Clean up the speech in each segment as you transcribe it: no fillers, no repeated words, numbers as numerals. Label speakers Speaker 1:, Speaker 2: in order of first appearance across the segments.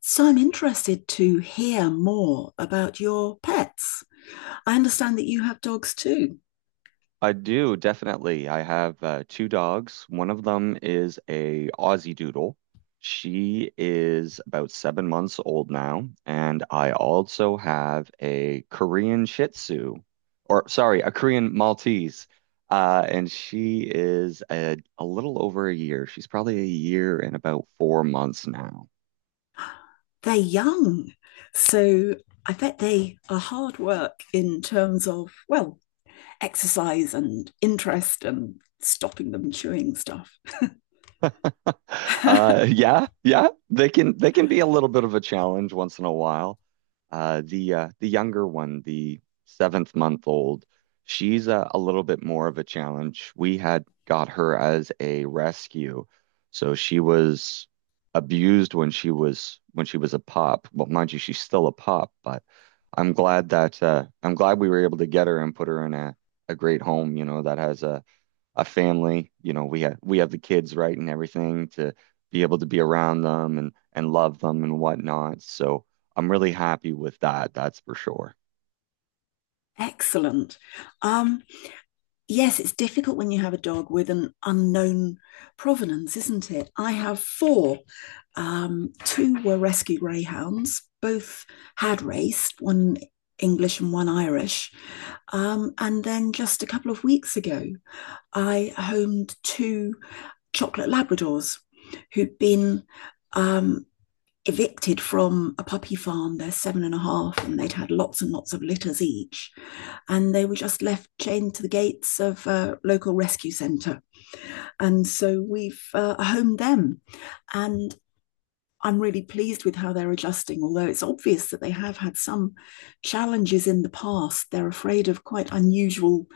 Speaker 1: So I'm interested to hear more about your pets. I understand that you have dogs too.
Speaker 2: I do definitely. I have two dogs. One of them is a Aussie Doodle. She is about 7 months old now, and I also have a Korean Shih Tzu, or sorry, a Korean Maltese, and she is a little over a year. She's probably a year and about 4 months now.
Speaker 1: They're young. So I bet they are hard work in terms of, well, exercise and interest and stopping them chewing stuff.
Speaker 2: Yeah, yeah, they can be a little bit of a challenge once in a while. The younger one, the seventh month old, she's a little bit more of a challenge. We had got her as a rescue, so she was abused when she was a pup. Well, mind you, she's still a pup, but I'm glad we were able to get her and put her in a great home that has a family. You know, we have the kids, right, and everything to be able to be around them and love them and whatnot. So I'm really happy with that. That's for sure.
Speaker 1: Excellent. Um, yes, it's difficult when you have a dog with an unknown provenance, isn't it? I have four. Two were rescue greyhounds, both had raced, one English and one Irish. And then just a couple of weeks ago, I homed two chocolate Labradors who'd been um, evicted from a puppy farm. They're seven and a half, and they'd had lots and lots of litters each. And they were just left chained to the gates of a local rescue centre. And so we've homed them. And I'm really pleased with how they're adjusting, although it's obvious that they have had some challenges in the past. They're afraid of quite unusual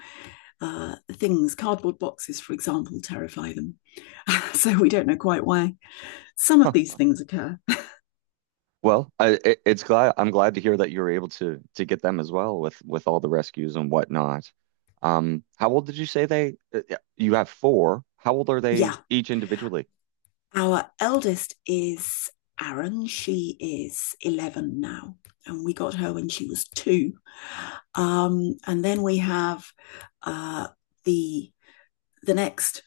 Speaker 1: things. Cardboard boxes, for example, terrify them. So we don't know quite why some of
Speaker 2: Huh.
Speaker 1: these things occur.
Speaker 2: Well, I'm glad to hear that you were able to get them as well with all the rescues and whatnot. How old did you say they? You have four. How old are they
Speaker 1: Yeah,
Speaker 2: each individually?
Speaker 1: our eldest is Aaron. She is 11 now, and we got her when she was 2. And then we have uh, the the next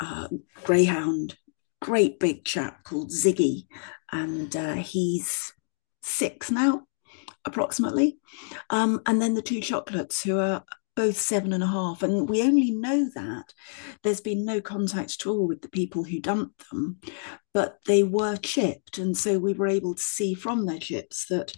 Speaker 1: uh, greyhound, great big chap called Ziggy, and he's 6 now approximately. And then the two chocolates, who are both seven and a half. And we only know that there's been no contact at all with the people who dumped them, but they were chipped. And so we were able to see from their chips that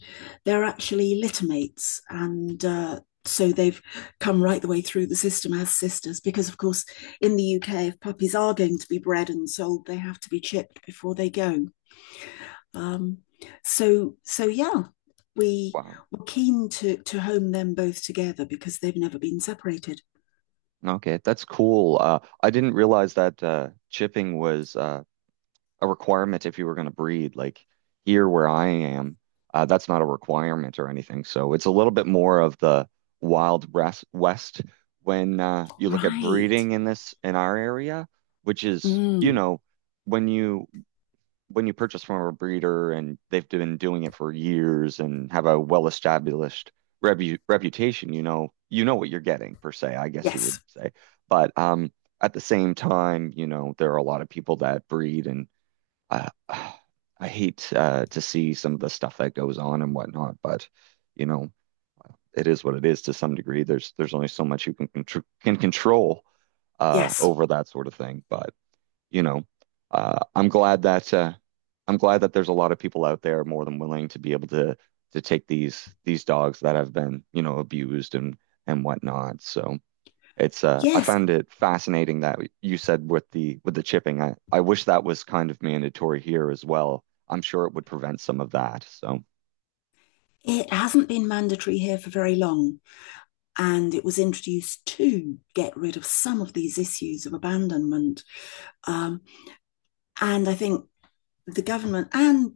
Speaker 1: they're actually littermates. And so they've come right the way through the system as sisters, because of course, in the UK, if puppies are going to be bred and sold, they have to be chipped before they go. Um, so yeah, we
Speaker 2: Wow.
Speaker 1: were keen to home them both together because they've never been separated.
Speaker 2: Okay, that's cool. I didn't realize that chipping was a requirement if you were going to breed. Like here where I am, that's not a requirement or anything. So it's a little bit more of the wild west when you look at
Speaker 1: Right.
Speaker 2: breeding in our area, which is, you
Speaker 1: Mm.
Speaker 2: know, when you when you purchase from a breeder and they've been doing it for years and have a well-established rebu reputation, you know what you're getting per se, I guess you would
Speaker 1: Yes.
Speaker 2: say. But at the same time, you know, there are a lot of people that breed and I I hate to see some of the stuff that goes on and whatnot, but you know, it is what it is to some degree. There's only so much you can control
Speaker 1: Yes.
Speaker 2: over that sort of thing. But you know, uh, I'm glad that uh, I'm glad that there's a lot of people out there more than willing to be able to take these dogs that have been abused and whatnot. So. It's I
Speaker 1: Yes.
Speaker 2: found it fascinating that you said with the chipping. I wish that was kind of mandatory here as well. I'm sure it would prevent some of that. So
Speaker 1: It hasn't been mandatory here for very long, and it was introduced to get rid of some of these issues of abandonment. Um, and I think the government and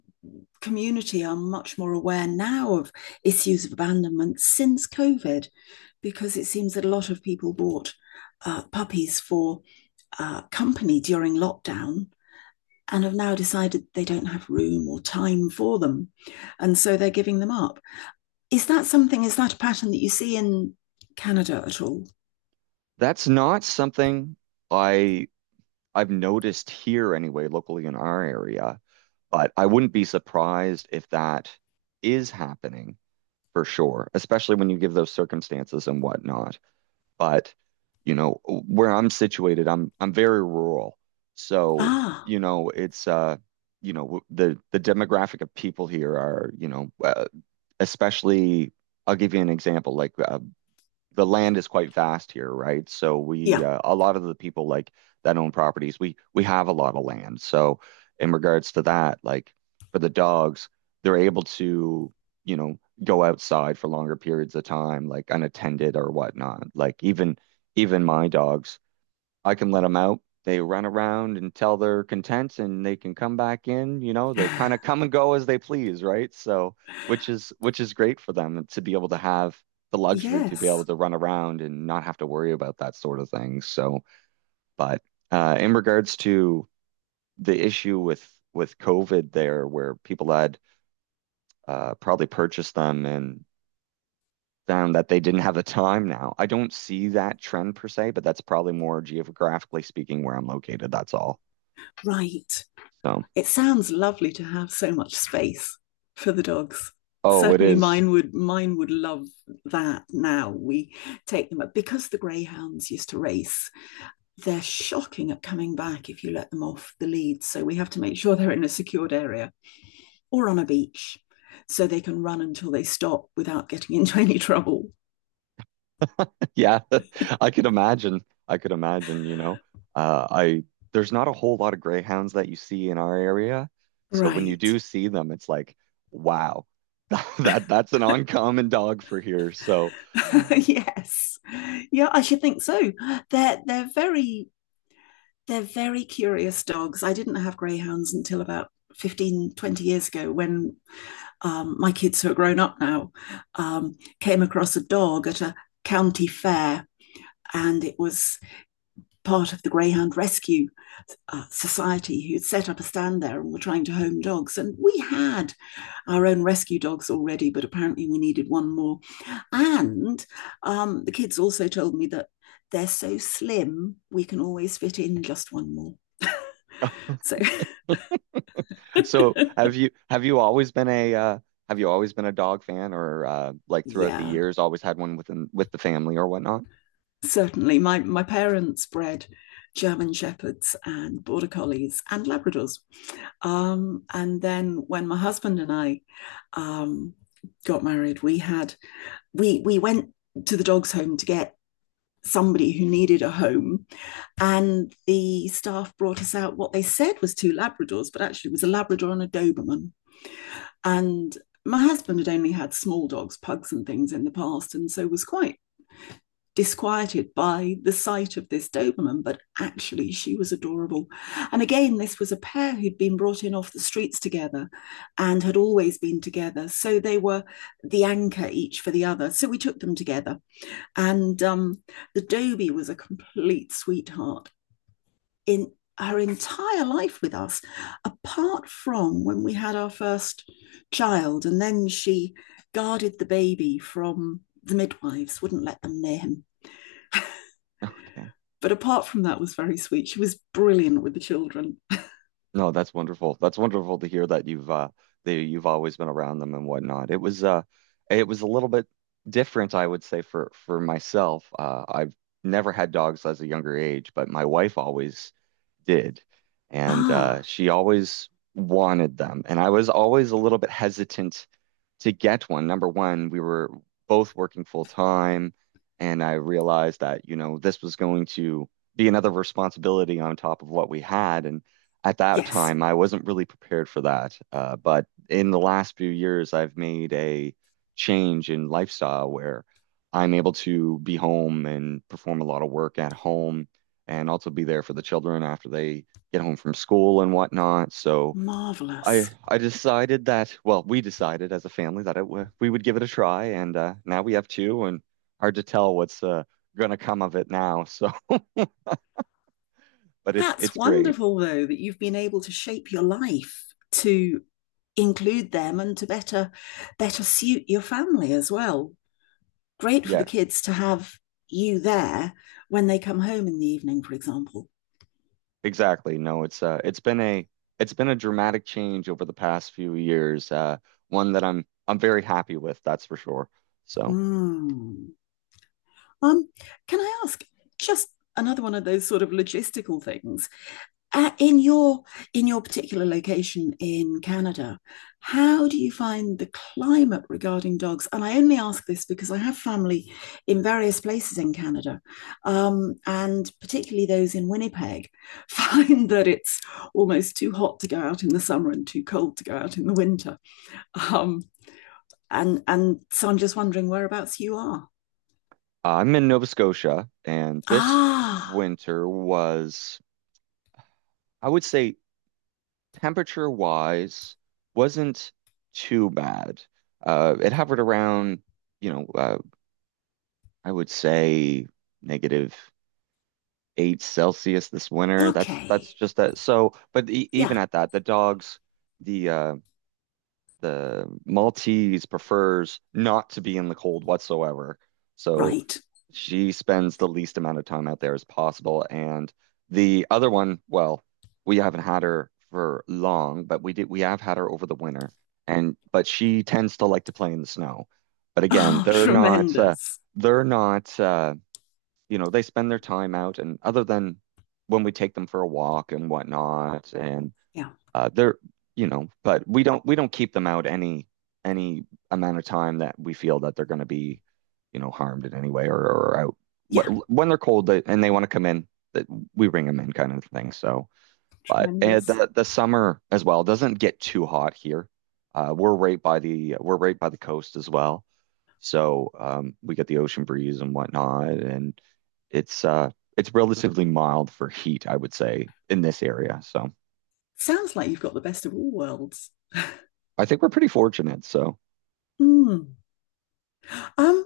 Speaker 1: community are much more aware now of issues of abandonment since COVID, because it seems that a lot of people bought puppies for company during lockdown and have now decided they don't have room or time for them. And so they're giving them up. Is that a pattern that you see in Canada at all?
Speaker 2: that's not something I I've noticed here anyway, locally in our area, but I wouldn't be surprised if that is happening for sure, especially when you give those circumstances and whatnot. But, you know, where I'm situated, I'm very rural. So,
Speaker 1: Ah,
Speaker 2: you know, it's you know, w- the demographic of people here are, especially I'll give you an example, like the land is quite vast here, right? So we
Speaker 1: yeah.
Speaker 2: a lot of the people like that own properties, we have a lot of land. So in regards to that, like for the dogs, they're able to go outside for longer periods of time, like unattended or whatnot. Like even my dogs I can let them out. They run around until they're content and they can come back in. You know, they kind of come and go as they please, right? So, which is great for them to be able to have the luxury to be able
Speaker 1: Yes.
Speaker 2: to run around and not have to worry about that sort of thing. So, but in regards to the issue with COVID there, where people had probably purchased them and found that they didn't have the time now. I don't see that trend per se, but that's probably more geographically speaking where I'm located. That's all.
Speaker 1: Right.
Speaker 2: So,
Speaker 1: It sounds lovely to have so much space for the dogs.
Speaker 2: oh, it
Speaker 1: Certainly
Speaker 2: is.
Speaker 1: mine would mine would love that. Now we take them up because the greyhounds used to race. They're shocking at coming back if you let them off the lead, so we have to make sure they're in a secured area or on a beach so they can run until they stop without getting into any trouble.
Speaker 2: Yeah, I could imagine. I could imagine, you know. I There's not a whole lot of greyhounds that you see in our area. So when you
Speaker 1: Right.
Speaker 2: do see them, it's like, wow, that's an uncommon dog for here. So
Speaker 1: Yes, yeah, I should think so. They're they're very They're very curious dogs. I didn't have greyhounds until about 15, 20 years ago when my kids, who are grown up now, came across a dog at a county fair. And it was part of the Greyhound Rescue Society, who'd set up a stand there and were trying to home dogs. And we had our own rescue dogs already, but apparently we needed one more. And the kids also told me that they're so slim, we can always fit in just one more. So
Speaker 2: so have you always been a dog fan or like throughout the
Speaker 1: yeah,
Speaker 2: years always had one with the family or whatnot?
Speaker 1: certainly. My parents bred German shepherds and border collies and Labradors. And then when my husband and I um, got married, we had we went to the dogs home to get somebody who needed a home. And the staff brought us out what they said was two Labradors, but actually it was a Labrador and a Doberman. And my husband had only had small dogs, pugs and things, in the past, and so was quite disquieted by the sight of this Doberman, but actually she was adorable. And again, this was a pair who'd been brought in off the streets together and had always been together. So they were the anchor each for the other. So we took them together. And the Dobie was a complete sweetheart in her entire life with us, apart from when we had our first child. And then she guarded the baby from the midwives, wouldn't let them near him.
Speaker 2: Okay.
Speaker 1: But apart from that, was very sweet. She was brilliant with the children.
Speaker 2: No, that's wonderful. That's wonderful to hear that you've always been around them and whatnot. It was a little bit different, I would say, for myself. I've never had dogs as a younger age, but my wife always did. And
Speaker 1: Ah,
Speaker 2: she always wanted them. And I was always a little bit hesitant to get one. Number one, we were both working full time, and I realized that, you know, this was going to be another responsibility on top of what we had. And at that
Speaker 1: yes,
Speaker 2: time, I wasn't really prepared for that. But in the last few years, I've made a change in lifestyle where I'm able to be home and perform a lot of work at home and also be there for the children after they get home from school and whatnot. So, I
Speaker 1: marvelous.
Speaker 2: I decided that, well, we decided as a family that it w we would give it a try, and now we have two, and hard to tell what's gonna come of it now. So, but it's
Speaker 1: That's
Speaker 2: it's great.
Speaker 1: wonderful, though, that you've been able to shape your life to include them and to better suit your family as well. Great for the
Speaker 2: Yeah,
Speaker 1: kids to have you there when they come home in the evening, for example.
Speaker 2: exactly. No, it's been a dramatic change over the past few years. One that I'm very happy with, that's for sure. So,
Speaker 1: Mm. Um, can I ask just another one of those sort of logistical things? uh, in your in your particular location in Canada, how do you find the climate regarding dogs? And I only ask this because I have family in various places in Canada, and particularly those in Winnipeg find that it's almost too hot to go out in the summer and too cold to go out in the winter. Um, and so I'm just wondering whereabouts you are.
Speaker 2: I'm in Nova Scotia, and this
Speaker 1: Ah,
Speaker 2: winter was, I would say, temperature-wise, wasn't too bad. It hovered around, you know, uh, I would say -8 Celsius this winter. That's
Speaker 1: okay,
Speaker 2: just that. So, but e even
Speaker 1: yeah,
Speaker 2: at that, the dogs, the uh, the Maltese prefers not to be in the cold whatsoever. So
Speaker 1: right.
Speaker 2: she spends the least amount of time out there as possible. And the other one, well, we haven't had her for long, but we have had her over the winter. And but she tends to like to play in the snow. But again,
Speaker 1: Oh, tremendous.
Speaker 2: they're not you know, they spend their time out and other than when we take them for a walk and whatnot and
Speaker 1: Yeah,
Speaker 2: they're, but we don't keep them out any amount of time that we feel that they're going to be harmed in any way or out.
Speaker 1: yeah,
Speaker 2: When they're cold they- and they want to come in, that we bring them in, kind of thing. So, but and
Speaker 1: tremendous.
Speaker 2: the summer as well doesn't get too hot here. We're right by the we're right by the coast as well, so we get the ocean breeze and whatnot, and it's uh it's relatively mild for heat, I would say, in this area. So
Speaker 1: Sounds like you've got the best of all worlds.
Speaker 2: I think we're pretty fortunate. So.
Speaker 1: Mm. Um,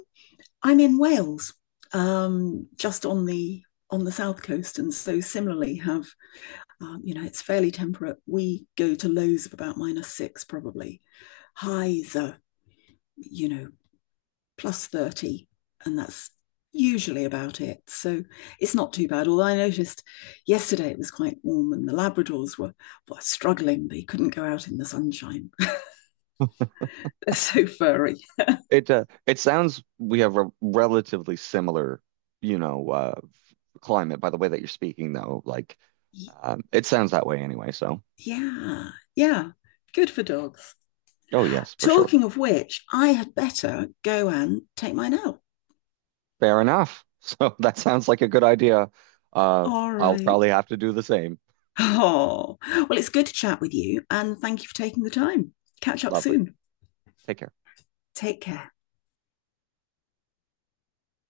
Speaker 1: I'm in Wales, just on the south coast, and so similarly have you know it's fairly temperate. We go to lows of about -6, probably highs are you know +30, and that's usually about it. So it's not too bad. Although I noticed yesterday it was quite warm, and the Labradors were struggling; they couldn't go out in the sunshine. They're so furry.
Speaker 2: It sounds we have a relatively similar, you know, uh, climate by the way that you're speaking though. Like, it sounds that way anyway. So,
Speaker 1: Yeah, yeah, good for dogs.
Speaker 2: oh yes, for sure.
Speaker 1: Talking of which, I had better go and take mine out.
Speaker 2: Fair enough. So that sounds like a good idea. Uh,
Speaker 1: All
Speaker 2: I'll
Speaker 1: right.
Speaker 2: probably have to do the same.
Speaker 1: Oh, well, it's good to chat with you, and thank you for taking the time. Catch up
Speaker 2: Lovely.
Speaker 1: soon.
Speaker 2: Take care.
Speaker 1: Take care.